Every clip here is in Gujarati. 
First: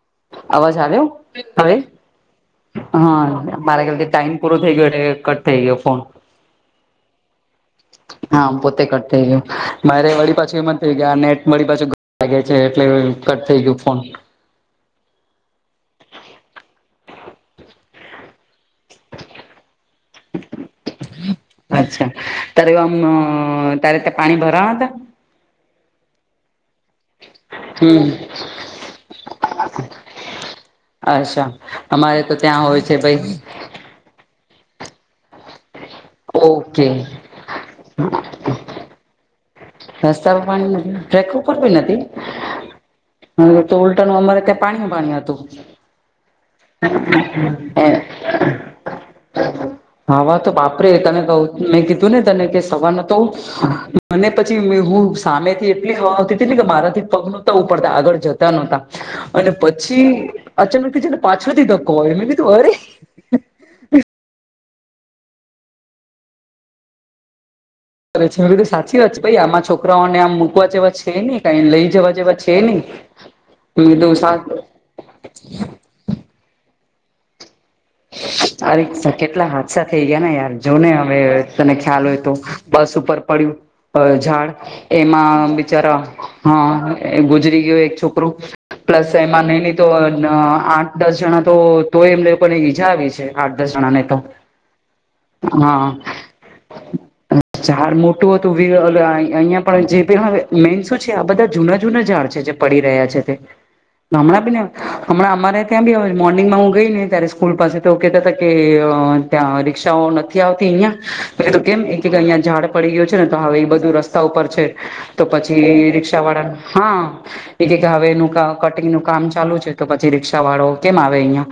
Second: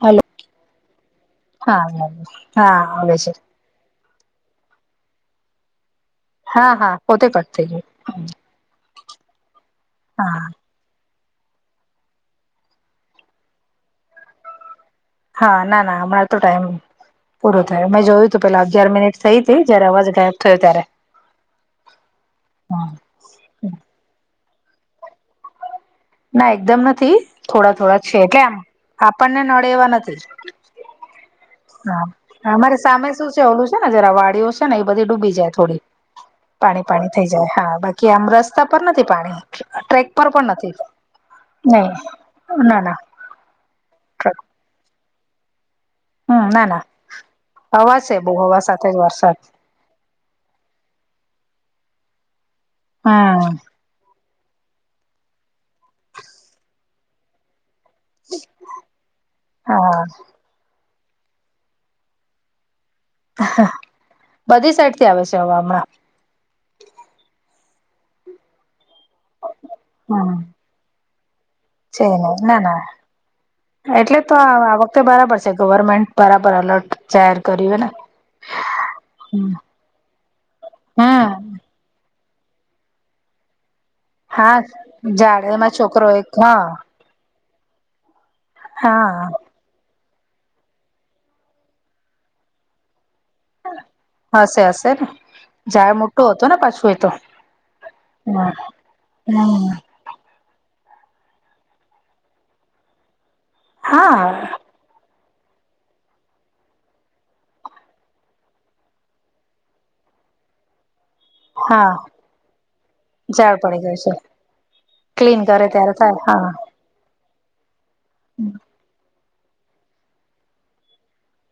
હલો અવાજ આવ્યો હવે હા હા. આવે છે મારે ખ્યાલથી ટાઈમ પૂરો થઈ ગયો એટ્લે કટ થઈ ગયો ફોન હા હા પોતે કટ થઈ ગયું હા પોતે કટ થઈ ગયું મારે વળી હા પાછું એમાં ગયા નેટ મળી પાછું લાગે છે એટલે કટ થઈ ગયું ફોન હા ના ના હમણાં તો ટાઈમ પૂરો થયો મે જોયું તો પેલા અગિયાર મિનિટ થઈ હતી જયારે અવાજ ગાયબ થયો ત્યારે હ ત્યારે તે પાણી ભરાવાના તા ના એકદમ નથી થોડા થોડા હમ છે કેમ આપણને નડે એવા નથી. અચ્છા અમારે તો ત્યાં હોય છે ભઈ. છેને જરા વાડીઓ છે ને એ બધી ડૂબી જાય થોડી પાણી ઓકે પાણી થઈ જાય હા બાકી આમ રસ રસ્તા પર નથી પાણી ટ્રેક પર રસ્તા પણ પાણી નથી ટ્રેક નહી ના ના અમારે ઉલટાનું અમારે ત્યાં પાણી પાણી હતું. હમ ના ના હવા છે બહુ હવા સાથે જ વરસાદ. આવા તો બાપરે તને કહું મેં કીધું ને તને કે સવાર ન તો હમ અને પછી હું સામે થી એટલી હવા આવતી હતી ને કે મારાથી પગનું તો ઉપડતા આગળ જતા નોતા અને હા પછી અચાનક જ છે ને પાછડ થી ધકો આયો મેં કિધુ અરે. કરે બધી સાઈડ થી આવે છે હવા હમણાં રે એ બીધ તો સાચી વાત છે ભાઈ આમાં છોકરાઓને આમ હમ મુૂકવા જેવા છે ની. છે નહી ના ના મેં કીધું એટલે તો સા આ વખતે બરાબર છે ગવર્મેન્ટ બરાબર અલર્ટ જાહેર કર્યું હે ને આ રીત ના કેટલા હમ હાદસા થઈ ગયા ને યાર જો ને હવે. તને ખ્યાલ હોય તો બસ ઉપર પન. અ ઝાડ હા ઝાડ એમાં બિચારા છોકરો એક હા હ ગુજરી ગયયો એક છોકરો પ્લસ એમાં હા ન તો આઠ દસ જણા તો તોય એમનેને ઈજા આવી છે. આઠ દસ જણાને તો હશે હશે જાય હા મોટો હતો ને પાછું એ તો ઝાડ મોટું હતું વ હમ અહિયાં પણ જે હવે મેન શું છે આ બધા જૂના જૂના ઝાડ છે જે પડી રહ્યા છે તે હા ગામડાં બીને હમણા અમારે ત્યા બી હવે મોર્નંગમાં હું ગઈને ત્યારે સ્કૂલ પાસે તો કેતા હતા કે ત્યાં રિક્ષાઓ નથી આવતી અહિયાં એ તો કેમ હા એ કે અહિયાયા ઝાડ પડી ગયો છે ને તો ઝાડ હવે એ પડી બધું ગયું છે રસ્તા ઉપર છે. તો ક્લીન કરે પછી ત્યારે થાય રિક્ષા વાળા હા એ કે હવે એનું કટિંગ નું કામ ચાલુ છે તો પછી રિક્ષા વાળો કેમ આવે અહિયાં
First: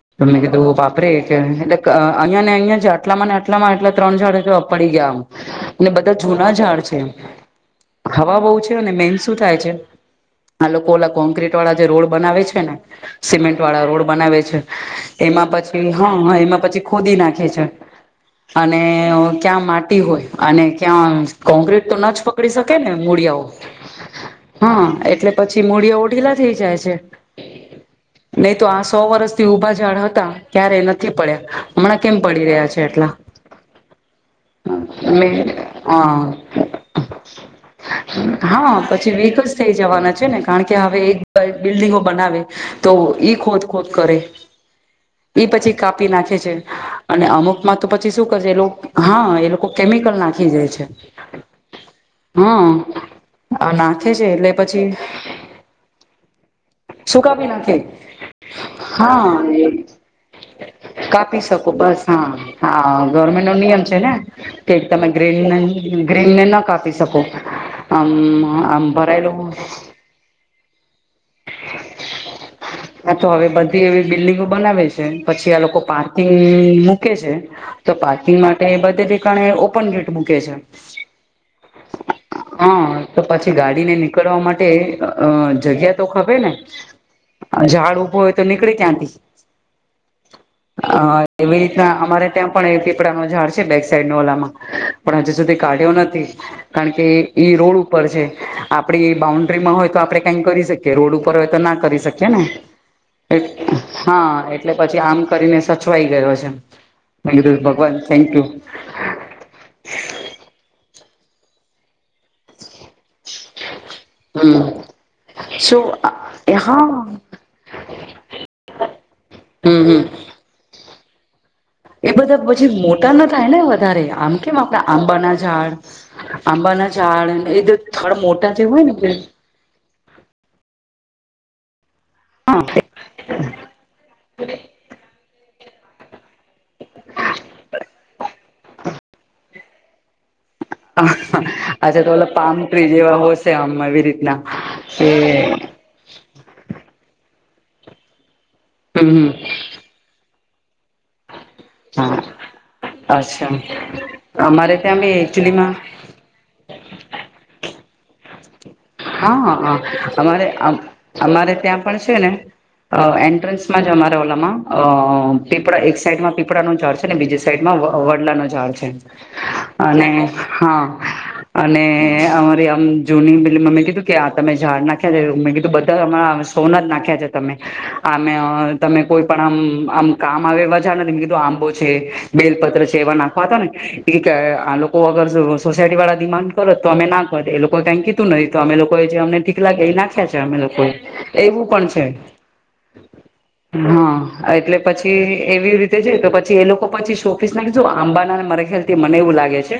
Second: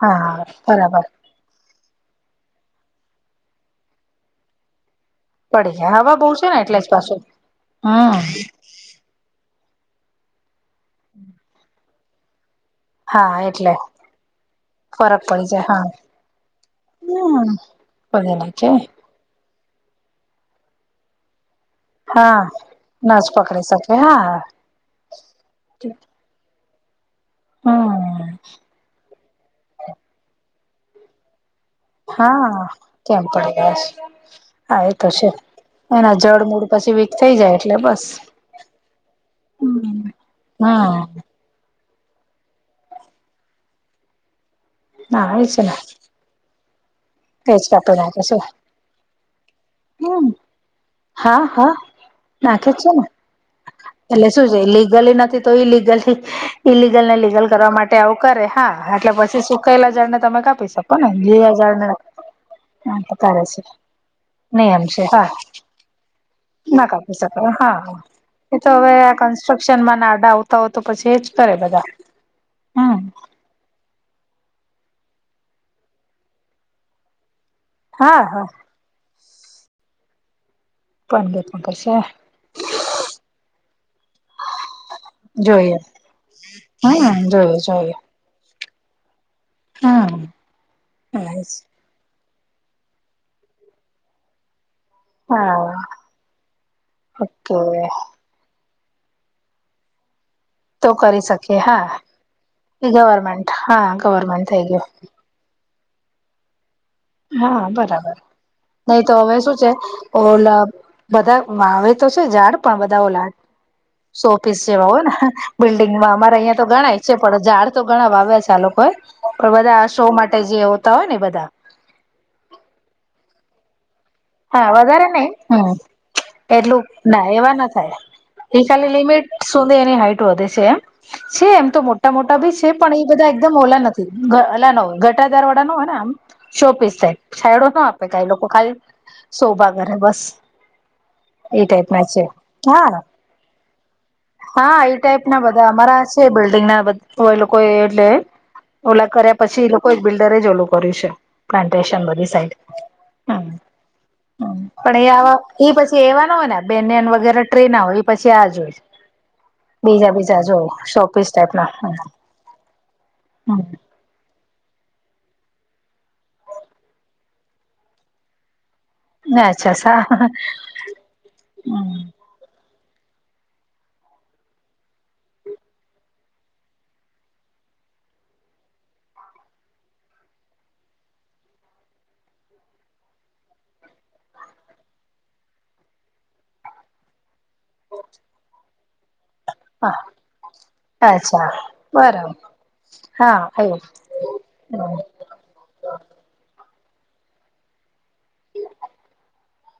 હા તને કધું બરાબર વાપરે એટલે અહિયાં ને અહિયાં છે આટલા ને આટલામાં એટલા ત્રણ ચાર પડી ગયામ પડી જાય બધા હવા બહુ છે જૂના ને એટલે ઝાડ જ છે પાછું હમ હવા બહુ છે. મેન શું થાય છે આ લોકો ઓ કોન્ક્રીટ વાળા જે રોડ બનાવે છે ને હા સિમેન્ટ એટલે વાળા રોડ બનાવે છે. ફરક પડી એમાં જાય પછી હા હા એમાં પછી ખોદી નાખે હમ છે. પધેલા છે અને ક્યાં માટી હોય અને ક્યાં કોકરેજ તો ના જ હા પકડી શકે ને ના જ પકડી શકે હા મૂળિયાઓ હા એટલે પછી મૂળિયા ઓઢીલા થઈ જાય છે હમ નહી તો આ સો વર્ષ ઉભા ઝાડવા હતા ત્યારે નથી પડ્યા હમણાં કેમ પડી હા રહ્યા છે એટલા કેમ પડી ગયા છે હા એ તો છે એના જડ મૂળ પછી વીક થઈ જાય એટલે બસ હા હા પછી વીક જ થઈ જવાના છે ને કારણ કે હવે હમ એક બિલ્ડિંગો બનાવે તો ઈ ખોદ ખોદ કરે ના એ છે પછી ને કાપી નાખે છે. અને અમુક એજ માં તો કાપી પછી નાખે શું કર છે એ લોકો હા એ લોકો કેમિકલ હમ નાખી જાય છે. હા હા નાખે હા છે ને આ નાખે એટલે શું છે પછી લીગલી નથી તો ઇ લીગલ ઈલિગલ ને શું લીગલ કાપી કરવા નાખે માટે આવું કરે હા એટલે હા પછી એ સુખાયેલા જળ ને તમે કાપીશ કાપી શકો બસ હા હા ગવર્મેન્ટ નો નિયમ છે ને [unintelligible] નહી કે એમ છે તમે હા [unintelligible] ના કાપી શકો શકાય હા આમ એ તો હવે આમ આ ભરાયેલું કન્સ્ટ્રક્શન માં નાડાઉટ ત હો તો પછી એ જ કરે બધા હમ આ તો હવે બધી એવી બિલ્ડિંગો બનાવે છે પછી આ લોકો પાર્કિંગ મૂકે છે. તો હા પાર્કિંગ હા માટે બધે [unintelligible] ઓપન ગેટ મૂકે છે. [unintelligible] હા તો પછી ગાડીને નીકળવા માટે અ જોઈએ જગ્યા [unintelligible] ને હમ જોઈએ જોઈએ ઝાડ હોય તો નીકળે ત્યાંથી હમ હ એ ના અમારે ત્યાં પણ એક પીપડા ન ઝાડ છે બેક સાઈડ ન ઓલામાં પણ હજુ સુધી હા કાઢ્યો નથી કારણ કે ઈ રોડ ઓકે ઉપર છે. આપડી બાઉન્ડ્રીમાં હોય તો આપડે કઈક કરી શકીએ તો કે રોડ કરી ઉપર હોય તો શકીએ ના હા કરી શકીએ ને એ ગવર્મેન્ટ હા ગવર્મેન્ટ થઈ એટલે ગયું પછી આમ કરી ને સચવાઈ ગયો છે. મે કીધું હા... ભગવાન બરાબર થેન્ક યુ નહી તો હવે શું છે? ઓલા, બધા આવે તો છે, ઝાડ પણ બધા ઓલા શોપિસ હમ જેવા હોય ને, શું બિલ્ડિંગમાં અમારે અહીંયા તો હા ઘણા છે, પણ ઝાડ તો ઘણા વાવ્યા છે આ લોકો એ. પણ બધા હમ આ હમ શો માટે જે આવતા હોય ને એ બધા એ બધા પછી મોટા ના થાય ને વધારે આમ કેમ હા આપણેે વધારે નઈ આંબાના હમ ઝાડ, એટલું આંબાના ના ઝાડ એ થડ મોટા જેવુ હોય ને કે શું તે એની હાઈટ વધે છે એમ, છે એમ તો મોટા મોટા ભી હા છે પણ ઈ બધા એકદમ ઓલા નથી, અલા ન હોય ઘટાદાર વાડાા નો હોય આમ શો-પીસ ટાઇપ, છાયડો ના આપે કાંઈ લોકો ખાલી શોભા કરે બસ એ ટાઈપ અચ્છા ના તો છે ઓલા પામ ટ્રી હા જેવા હોય શે આમ આવી રીતના હા, એ ટાઈપ ના બધા અમારા છે બિલ્ડંગ ના તો એ લોકો એ એટલે. હમ ઓલા હમ કર્યા પછી એ લોકો એ બિલ્ડરે જ ઓલું કર્યું છે. પ્લાન્ટેશન હા બધી સાઈડ, હ અચ્છા અમારે પણ ત્યાં એ બી આવા એકચુલીમાં એ એવા ના હોય ને બેને ને એન વગેરે ટ્રે ના હોય, એ પછી આ જો હોય. હા-હા.. બીજા હા, બીજા જો શોપીસ ટાઈપ અમારે-અમારે ના ત્યાં પણ છે ને અ.. એન્ટ્રન્સમાં જ અમારે ઓલામાં અ.. પીપળા એક સાઈડ માં, પીપળા નું ઝાડ છે ને બીજી સાઈડ માં વડલા નું ઝાડ છે. અચ્છા સા અને હા અને અમારી આમ જૂની એટલે મમ્મી કીધું કે આ તમે ઝાડ નાખ્યા છે, મેં કીધું બધા આ શો ના જ નાખ્યા છે તમે. આમે, તમે કોઈ પણ આમ, આમ કામ આવે એવા ઝાડ ને, તમે કીધું આંબો છે. બેલપત્ર છે એવા નાખવા હતા ને આ લોકો અગર સોસાયટી વાળા દિમાગ કરત તો અમે ના કરીએ, એ લોકો કઈ કીધું નહી તો અમે લોકો જે અમને ઠીક પેલા ગઈ નાખ્યા છે અમે લોકો એ અચ્છા એવું પણ છે. બરાબર હા એવું હા, એટલે પછી એવી રીતે તો પછી એ લોકો પછી શો-પીસ ના કીધું આંબા ના મારા ખ્યાલ થી મને એવું લાગે છે.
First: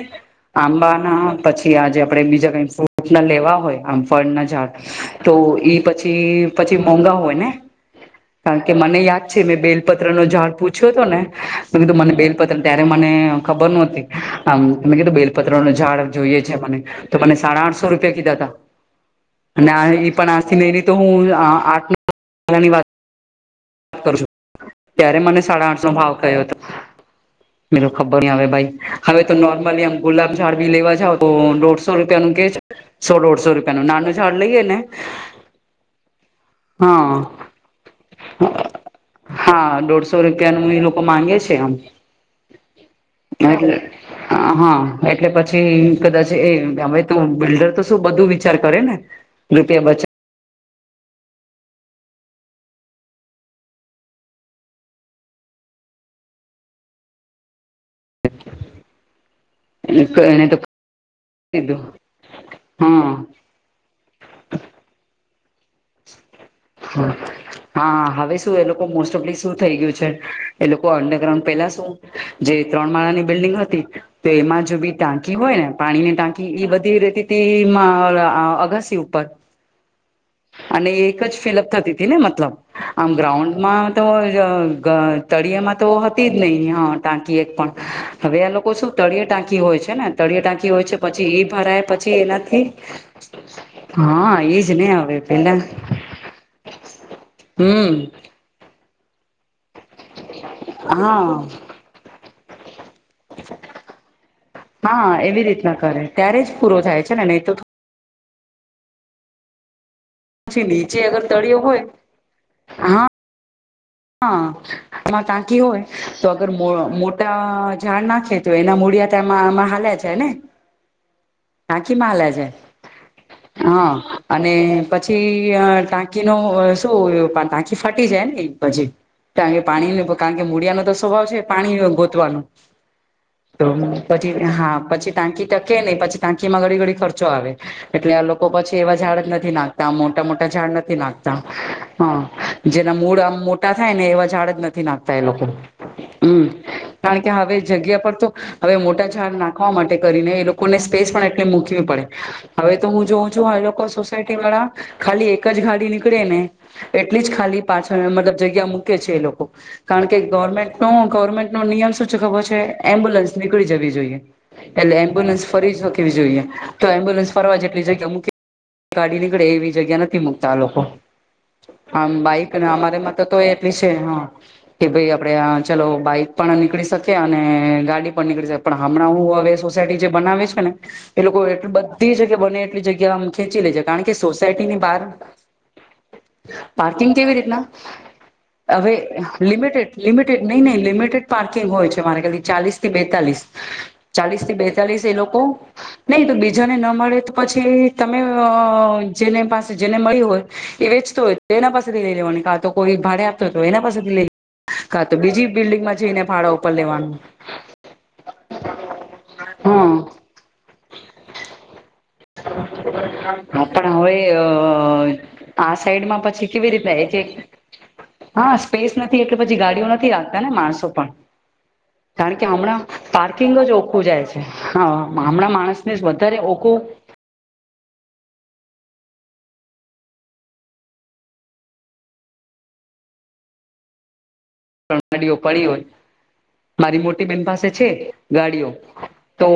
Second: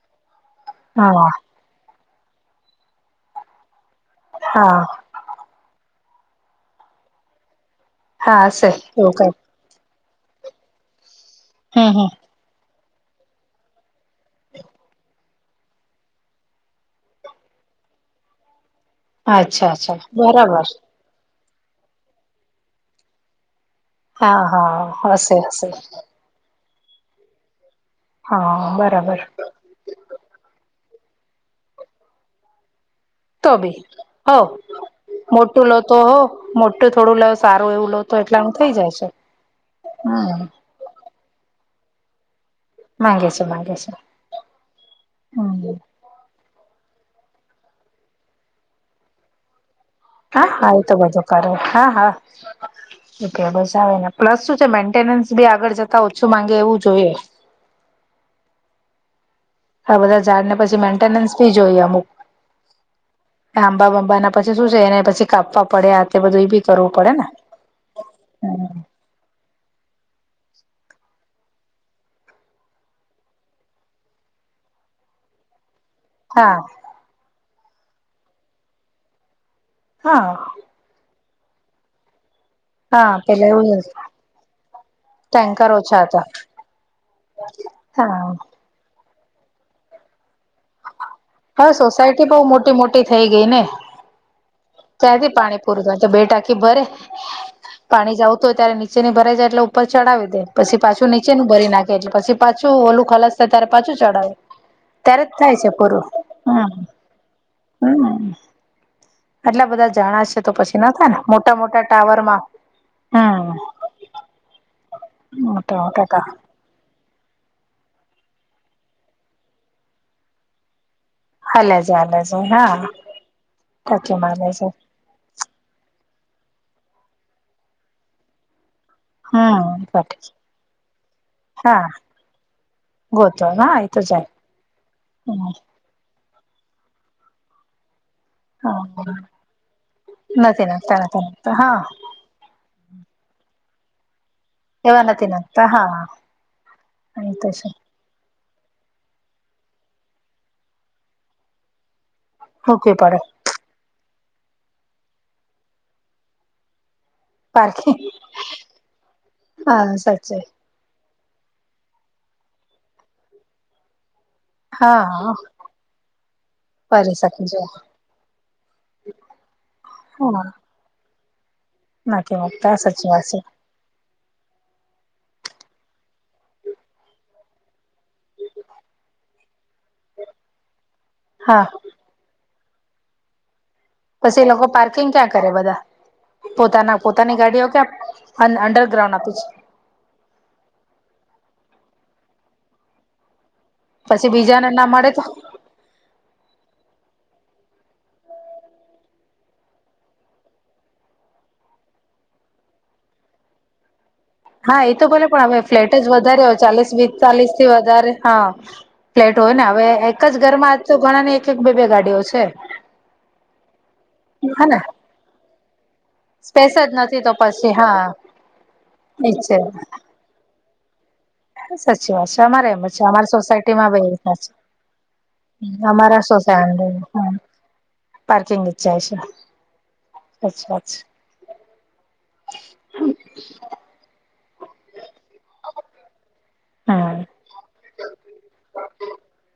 આંબા હા ના પછી, આ, જે આપડે બીજા કઈ ફ્રૂટ ના લેવા હોય આમ ફળ ના ઝાડ હા તો ઈ પછી-પછી મોંઘા હોય ને હા કારણ હશે કે, મને એવું યાદ કઈ છે મે બેલ પત્ર નો ઝાડ પૂછ્યો હતો ને તો, મેં હમ કીધું હમ મને બેલપત્ર ત્યારે મને ખબર નહોતી આમ, તમે કીધું બેલપત્ર નું ઝાડ જોઈએ છે મને તો મને સાડા-આઠસો રૂપિયા કીધા તા અચ્છા અને અચ્છા એ પણ બરાબર આથી તો હું આ આઠ મહિના ની વાત વાત કરશું, હા હા ત્યારે હશે મને હશે સાડા આઠસો ભાવ મેં કીધું ખબર નઈ હવે ભાઈ, હા બરાબર હવે તો નોર્મલી આમ ગુલાબ ઝાડ બી લેવા જાવ તો દોઢસો રૂપિયા નું કે છે. સો-દોઢસો તો બી રૂપિયાનું નાનું ઝાડ હો લઈએે ને, મોટું લો તો હો મોટું હા થોડું લો સારું એવું લો તો એટલાનું થઇ જાય છે હા, દોઢસો હમ રૂપિયા નું એ લોકો માંગે છે આમ માંગે છે માંગે છે [inaudible] હા, એટલે હમ પછી કદાચ એ હવે તો, બિલ્ડર તો શું બધું વિચાર કરે ને. રૂપિયા બચે હા.. હા, એ તો બધું કરે, હા.. હા એટલે બસ આવે ને, પ્લસ શું છે મેન્ટેન્સ બી આગળ જતા ઓછું માંગે એવું જોઈએ. આ બધા બચા એને ઝાડ ને તો પછી મેન્ટેનન્સ બી જોઈએ કીધું અમુક હા આંબા-બાંબા ના પછી શું છે એને પછી કાપવા પડે [unintelligible] હ હા હવે શું એ લોકો મોસ્ટ ઓફ શું થઈ ગયું છે એ લોકો અંડરગ્રાઉન્ડ પેલા શું જે ત્રણ માળાની બિલ્ડિંગ હતી તો એમાં જો બી ટાંકી હોય ને પાણી ને ટાંકી હા ઈ બધી રેતી હતી અગાસી ઉપર હા અને એક જ ફિલઅપ થતી હતી ને મતલબ હા આમ પેલા એવું ગ્રાઉન્ડમાં તો ટેન્કર તળિયિયામાં તો ઓછા હતા હતી જ નઈિ ટાંકી એક પણ હા હવે એ લોકો શું તળીયે ટાંકી હોય છે ને તળયે ટાંકી હોય છે. પછી એ હવે ભરાય પછી સોસાયટી બહુ એનાથી મોટી મોટી થઈ ગઈ ને હા એજ ને હવે ત્યાંથી પેલા પાણી પૂરું થાય તો બે ટાંકી ભરે હમ પાણી જવતું હોય ત્યારે નીચેની ભરાઈ જાય એટલે ઉપર ચડાવી પછી પાછું નીચે હા ભરી નાખે એટલે પછી પાછું ઓલું ખલાસ થાય ત્યારે પાછું ચડાવે હા ત્યારે જ એવી થાય છે રીતના કરે પૂરું ત્યારે જ હમ પૂરો થાય છે ને નહીં તો હમ આટલા બધા જાણાશે તો પછી ના નીચે થાય ને અગર તળિયો મોટા હોય મોટા ટાવર માં હા હમ હા તાંકી મોટા હોય મોટા તો ટાવર અગર મોટા ઝાડ નાખે તો એના મૂળિયા તમાં આમાં હા્યા જાય ને હાલે છે ટાકી હાલે માલા છે હા હા ટાંકી મારે અને છે પછી અ ટાંકી ન શું ટાંકી ફટી જાય ને પછી કારણ કે હમ પાણી કારણ કે મૂળિયાનો તો સ્વભાવ છે હા પાણી ગોતવાનું ગોતો તો હા એ જાય પછી હા પછી ટાકી ટા હ કે નહી પછી ટાંકી માં ઘડી ઘડી ખર્ચો આવે એટલે આ લોકો પછી એવા ઝાડ જ નથી નાખતા મોટા મોટા ઝાડ નથી નાખતા હા જેના મૂળ આમ મોટા થાય ને એવા ઝાડ જ નથી એવા નાખતા એ લોકો નાખતા હા હમ કારણ એ કે તો હવે છે જગ્યા પર તો હવે મોટા ઝાડ નાખવા માટે કરીને એ લોકોને સ્પેસ પણ એટલી મૂકવી પડે હવે તો મૂકવી હું પડે જોઉં છું હ લોકો સોસાયટી વાળા ખાલી એક જ ગાડી નીકળે ને એટલી જ ખાલી પાછળ પારખી મતલબ જગ્યા મૂકે છે એ લોકો હા કારણ કે સાચે ગવર્મેન્ટ ગવર્મેન્ટ નો નિયમ શું છે ખબર છે એમ્બ્યુલન્સ નીકળી જવી જોઈએ એટલે હા એમ્બ્યુલન્સ ફરી શ કેવી જોઈએ તો ફરી એમ્બ્યુલન્સ શકી ફરવા છે જેટલી જગ્યા અમક ગાડી નીકળે એવી જગ્યા નથી હા મુકતા આ લોકો આમ નથી બાઈક અને મુકતા અમારે સાચી માં તો વાત છે તો કે ભાઈ આપણે ચલો બાઈક પણ નીકળી શકી અને ગાડી નીકળી પણ હમણાં હું હવે સોસાયટી જે બનાવે છે ને એ લોકો એટ હા બધ એલી જગ્યા બને એટલી જગ્યા ખેંચી લેજે કારણ કે પછી એ લોકો સોસાયટી ની બહાર પાર્કિંગ ક્યાં કરે બધા પોતાના પાર્કિંગ કેવી પોતાની ગાડીઓ ક્યાં રીતના હવે અંડરગ્રાઉન્ડ આપે છે લિમિટેડ લિમિટેડ નહી નહી લિમિટેડ પાર્કિંગ હોય છે મારે કથી ચાલીસ થી બેતાલીસ પછી ચાલીસ થી બીજાને ના બેતાલીસ મળે એ તો લોકો નહી તો બીજાને ન મળે તો પછી તમે જેને પાસે જેને મળી હોય એ વેચતો હોય તો એના પાસેથી લઈ લેવાની કા તો કોઈ ભાડ તો એના પાસેથી લ હા એ તો બોલે પણ હવે ફ્લેટ જ વધારે હ ભાડા ઉપર ચાલીસ વીસ્ લેવાનું ચાલીસ થી વધારે હા ફ્લેટ હોય ને હવે હા એક જ ઘરમાં આજ તો ઘણા ને એક એક બે બે ગાડીઓ છે. હા પણ હવે અ હેને આ સાઈડમાં પછી સ્પેસ કેવી જ રીતે નથી તો કે હા હા સ્પેસ નથી એજ એટલે પછી છે ગાડીઓ નથી રાખતા ને માણસો પણ સાચી વાત કારણ છે કે અમારે હમણાં એમ જ છે અમારી પાર્કિંગ જ સોસાયટીમાં બે ઓખું જાય રીતના છે હ હમણાં માણસ ને અમારા વધારે ઓખું. સોસાયટી પાર્કિંગ જાય છે અચ્છા અચ્છા. હ ત્રણ ગાડીયો પડી હોય. મારી હમ મોટી બેન પાસે છે ગાડીઓ તો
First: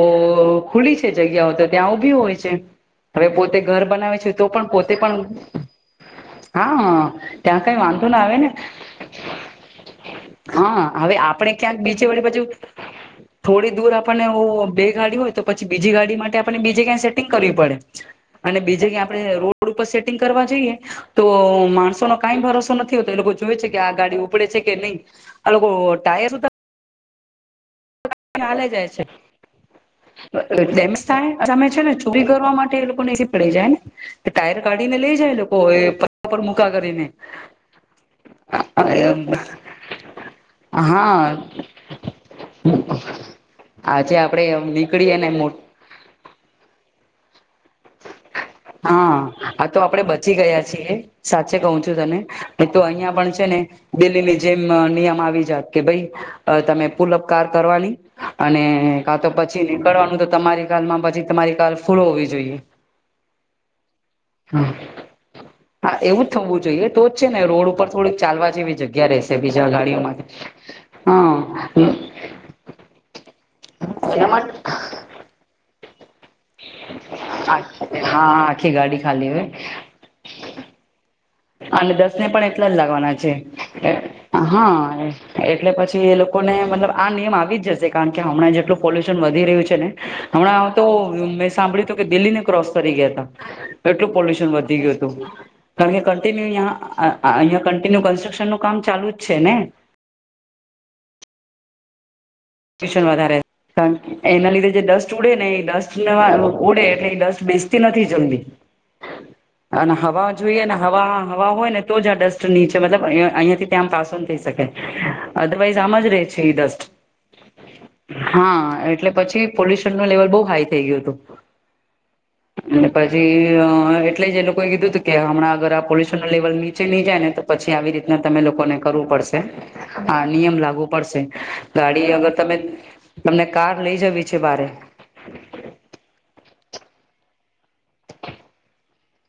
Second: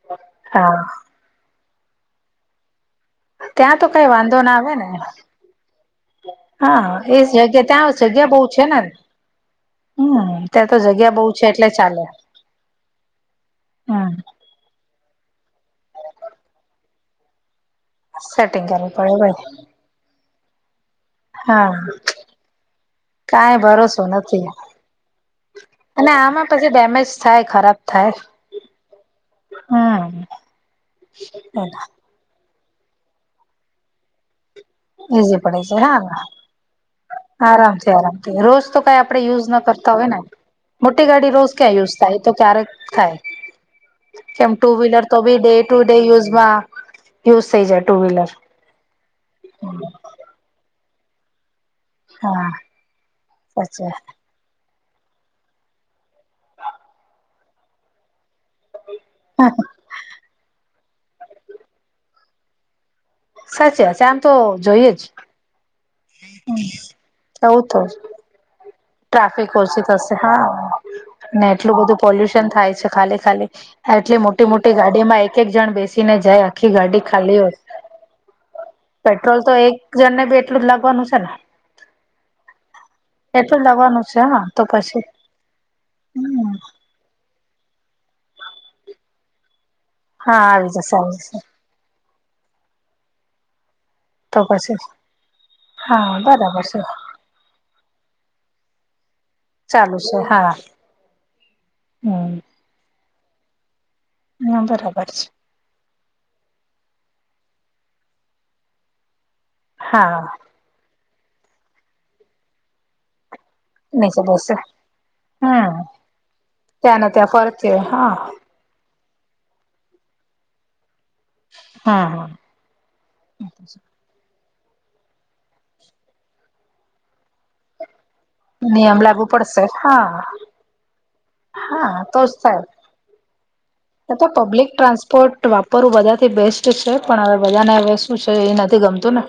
હા ખુલી છે. જગ્યાઓ તો ત્યાં ઊભી હોય છે. હવે પોતે ત્યાં ઘર તો કઈ બનાવે છે વાંધો તો ના પણ આવે ને પોતે પણ હા એ જગ્યા ત્યાં કઈ વાંધો ના જગ્યા આવે બહુ ને. છે હમ ત્યાં તો હા જગ્યા હવે બહુ છે આપણેે એટલે ક્યાંક બીચે ચાલે વળી બાજુ થોડી દૂર હમ આપણને ઓ બે ગાડી હોય તો પછી બીજી ગાડી માટે આપણે બીજ કંઈ સેટિંગ કરવી પડે. અને સેટિંગ બીજે કરવું ક્યા પડે આપણે ભાઈ રોડ ઉપર સેટ સેટિંગ કરવા જઈએ તો હા માણસો ન કઈ ભરોસો નથી હોતો એ લોકો કઈ જોય છે કે આ ભરોસો ગાડી ઉપડે નથી છે. કે નહી આ લોકો ટાયર સુધા તે ડેમેજ થાય ખરાબ થાય હાલે જાય છે હમ તમે છે ને [unintelligible] ઊભી કરવા માટે એ લોકો ઈજી પડી જાય ને. ટાયર કાઢીને લઈ જાય એઝી લોકો પડે છે એ હા પત્તા પર મુૂકા કરીને. આરામથી આરામથી રોજ તો કાઈ આપણે યુઝ ના કરતા હોય ને મોટી હા ગાડી રોજ ક્યાં યુઝ તઈ તો ક્યારેક થાય આજે આપડે કેમ ટુ વ્હીલર નીકળીએ તો ને બી મો ડેટ ટુ ડે યુઝ માં યુઝ થઈ જાય ટુ વ્હીલર હા આ તો આપડે બચી ગયા છીએ સાચે કહું છું. તો તને હા નઈ તો અહિયાં પણ છે ને સાચી વાત દિલ્હી જેમ અ નિયમ આવી જાત કે અ ભાઈ તમે પુલ અપ કાર કરવાની અને કા તો પછી નીકળવાનું તો તમારી કારમાં પછી તમારી કાર ફૂલો હોવી જોઈએ. સાચી વાત છે આમ તો હમ જોઈએ જ. હા એવું જ થવું જોઈએ તો જ છે ને એવું રોડ તો ઉપર થોડીક ચાલવા જેવી જગ્યા રહેશે ટ્રાફિક બીજા ઓછી ગાડીઓ થશે માટે હા ને એટલું હા બધું પોલ્યુશન થાય છે ખાલી ખાલી આ એટલે એમાં મોટી મોટી ગાડી માં એક એક જણ બેસીને જાય આખી ગાડી ખાલી હો હા આખી ગાડી ખાલી હોય પેટ્રોલ તો એક જણને બી એટલું જ લાગવાનું છે ને. અને દસ ને પણ એટલા જ લાગવાના છે. એટલું જ લાગવાનું છે તો હા પછી એટલે પછી એ હમ લોકોને મતલબ આ નિયમ આવી જશે કારણ કે હમણાં જેટલું પોલ્યુશન વધી રહ્યું છે ને હા આવી હમણાં તો જશે આવી જશે મેં સાંભળ્યું કે દિલ્હીને ક્રોસ કરી ગયા ત એટલું તો પોલ્યુશન પછી વધી ગયું હતું. કારણ કે હા બરાબર કન્ટિન્યુ છે અ અહીંયા કન્ટિન્યુ કન્સ્ટ્રક્શનનું કામ ચાલુ જ છે ને. ચાલુ છે હા હમ ટ્યુશન વધારે કારણ કે એના લીધે જે બરાબર ડસ્ટ છે ઉડે ને એ ડસ્ટ ઉડે એટલે એ ડસ્ટ બેસતી નથી જલ્દી અને હા હવા જોઈએ ને હવા હવા હોય ને તો જ આ ડસ્ટ નીચે મતલબ અહિયા અહિયાથી ત્યાં આ નીચે પાસોન થઈ બેસે શકે હમ અદરવાઈઝ આમ જ રહે છે ઈ દસ્ટ ત્યાંને ત્યાં ફરતી હોય હા હા એટલે પછી પોલ્યુશન નું લેવલ બહુ હાઈ થઈ ગયું હતું. હા. અને પછી અ એટલે જ એ લોકોએ કીધું હતું કે હમણાં અગર આ પોલ્યુશન ન લેવલ નીચે નહી જાય ને તો પછી આવી રીતના તમે લોકોને નિયમ કરવું લાગુ પડશે, આ હા નિયમ લાગવુ પડશે, હા ગાડી તો અગર જ તમે થાય તમને કાર લઈ જવી છે બરે. ટ્રાસપર્ટ વાપરવું બધા થી બેસ્ટ છે પણ હવે બધાને હવે શું છે એ નથી ગમતું ને.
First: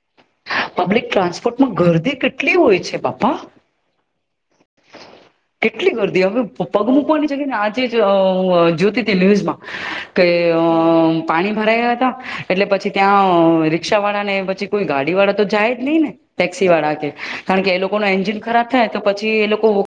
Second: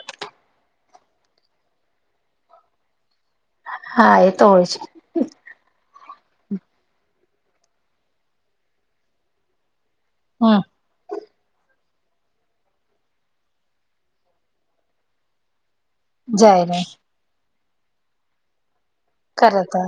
પબ્લિક ટ્રાન્સપોર્ટમાં ગરદી કેટલી હોય છે બાપા. હા એ તો હોય છે. કેટલી ગારડી હવે પગ મૂકવાની જગ્યા ને આજે જ જોતી હતી ન્યૂઝમાં. કે હમ પાણી ભરાયા હતા, એટલે પછી ત્યાં રિક્ષા વાળા ને પછી કોઈ ગાડી વાળા તો જાય જ નહી ને. જાય ટેક્સી નહી વાળા કે, કારણ કે એ લોકો ન એન્જિન ખરાબ થાય તો પછી એ કરે લોકો તો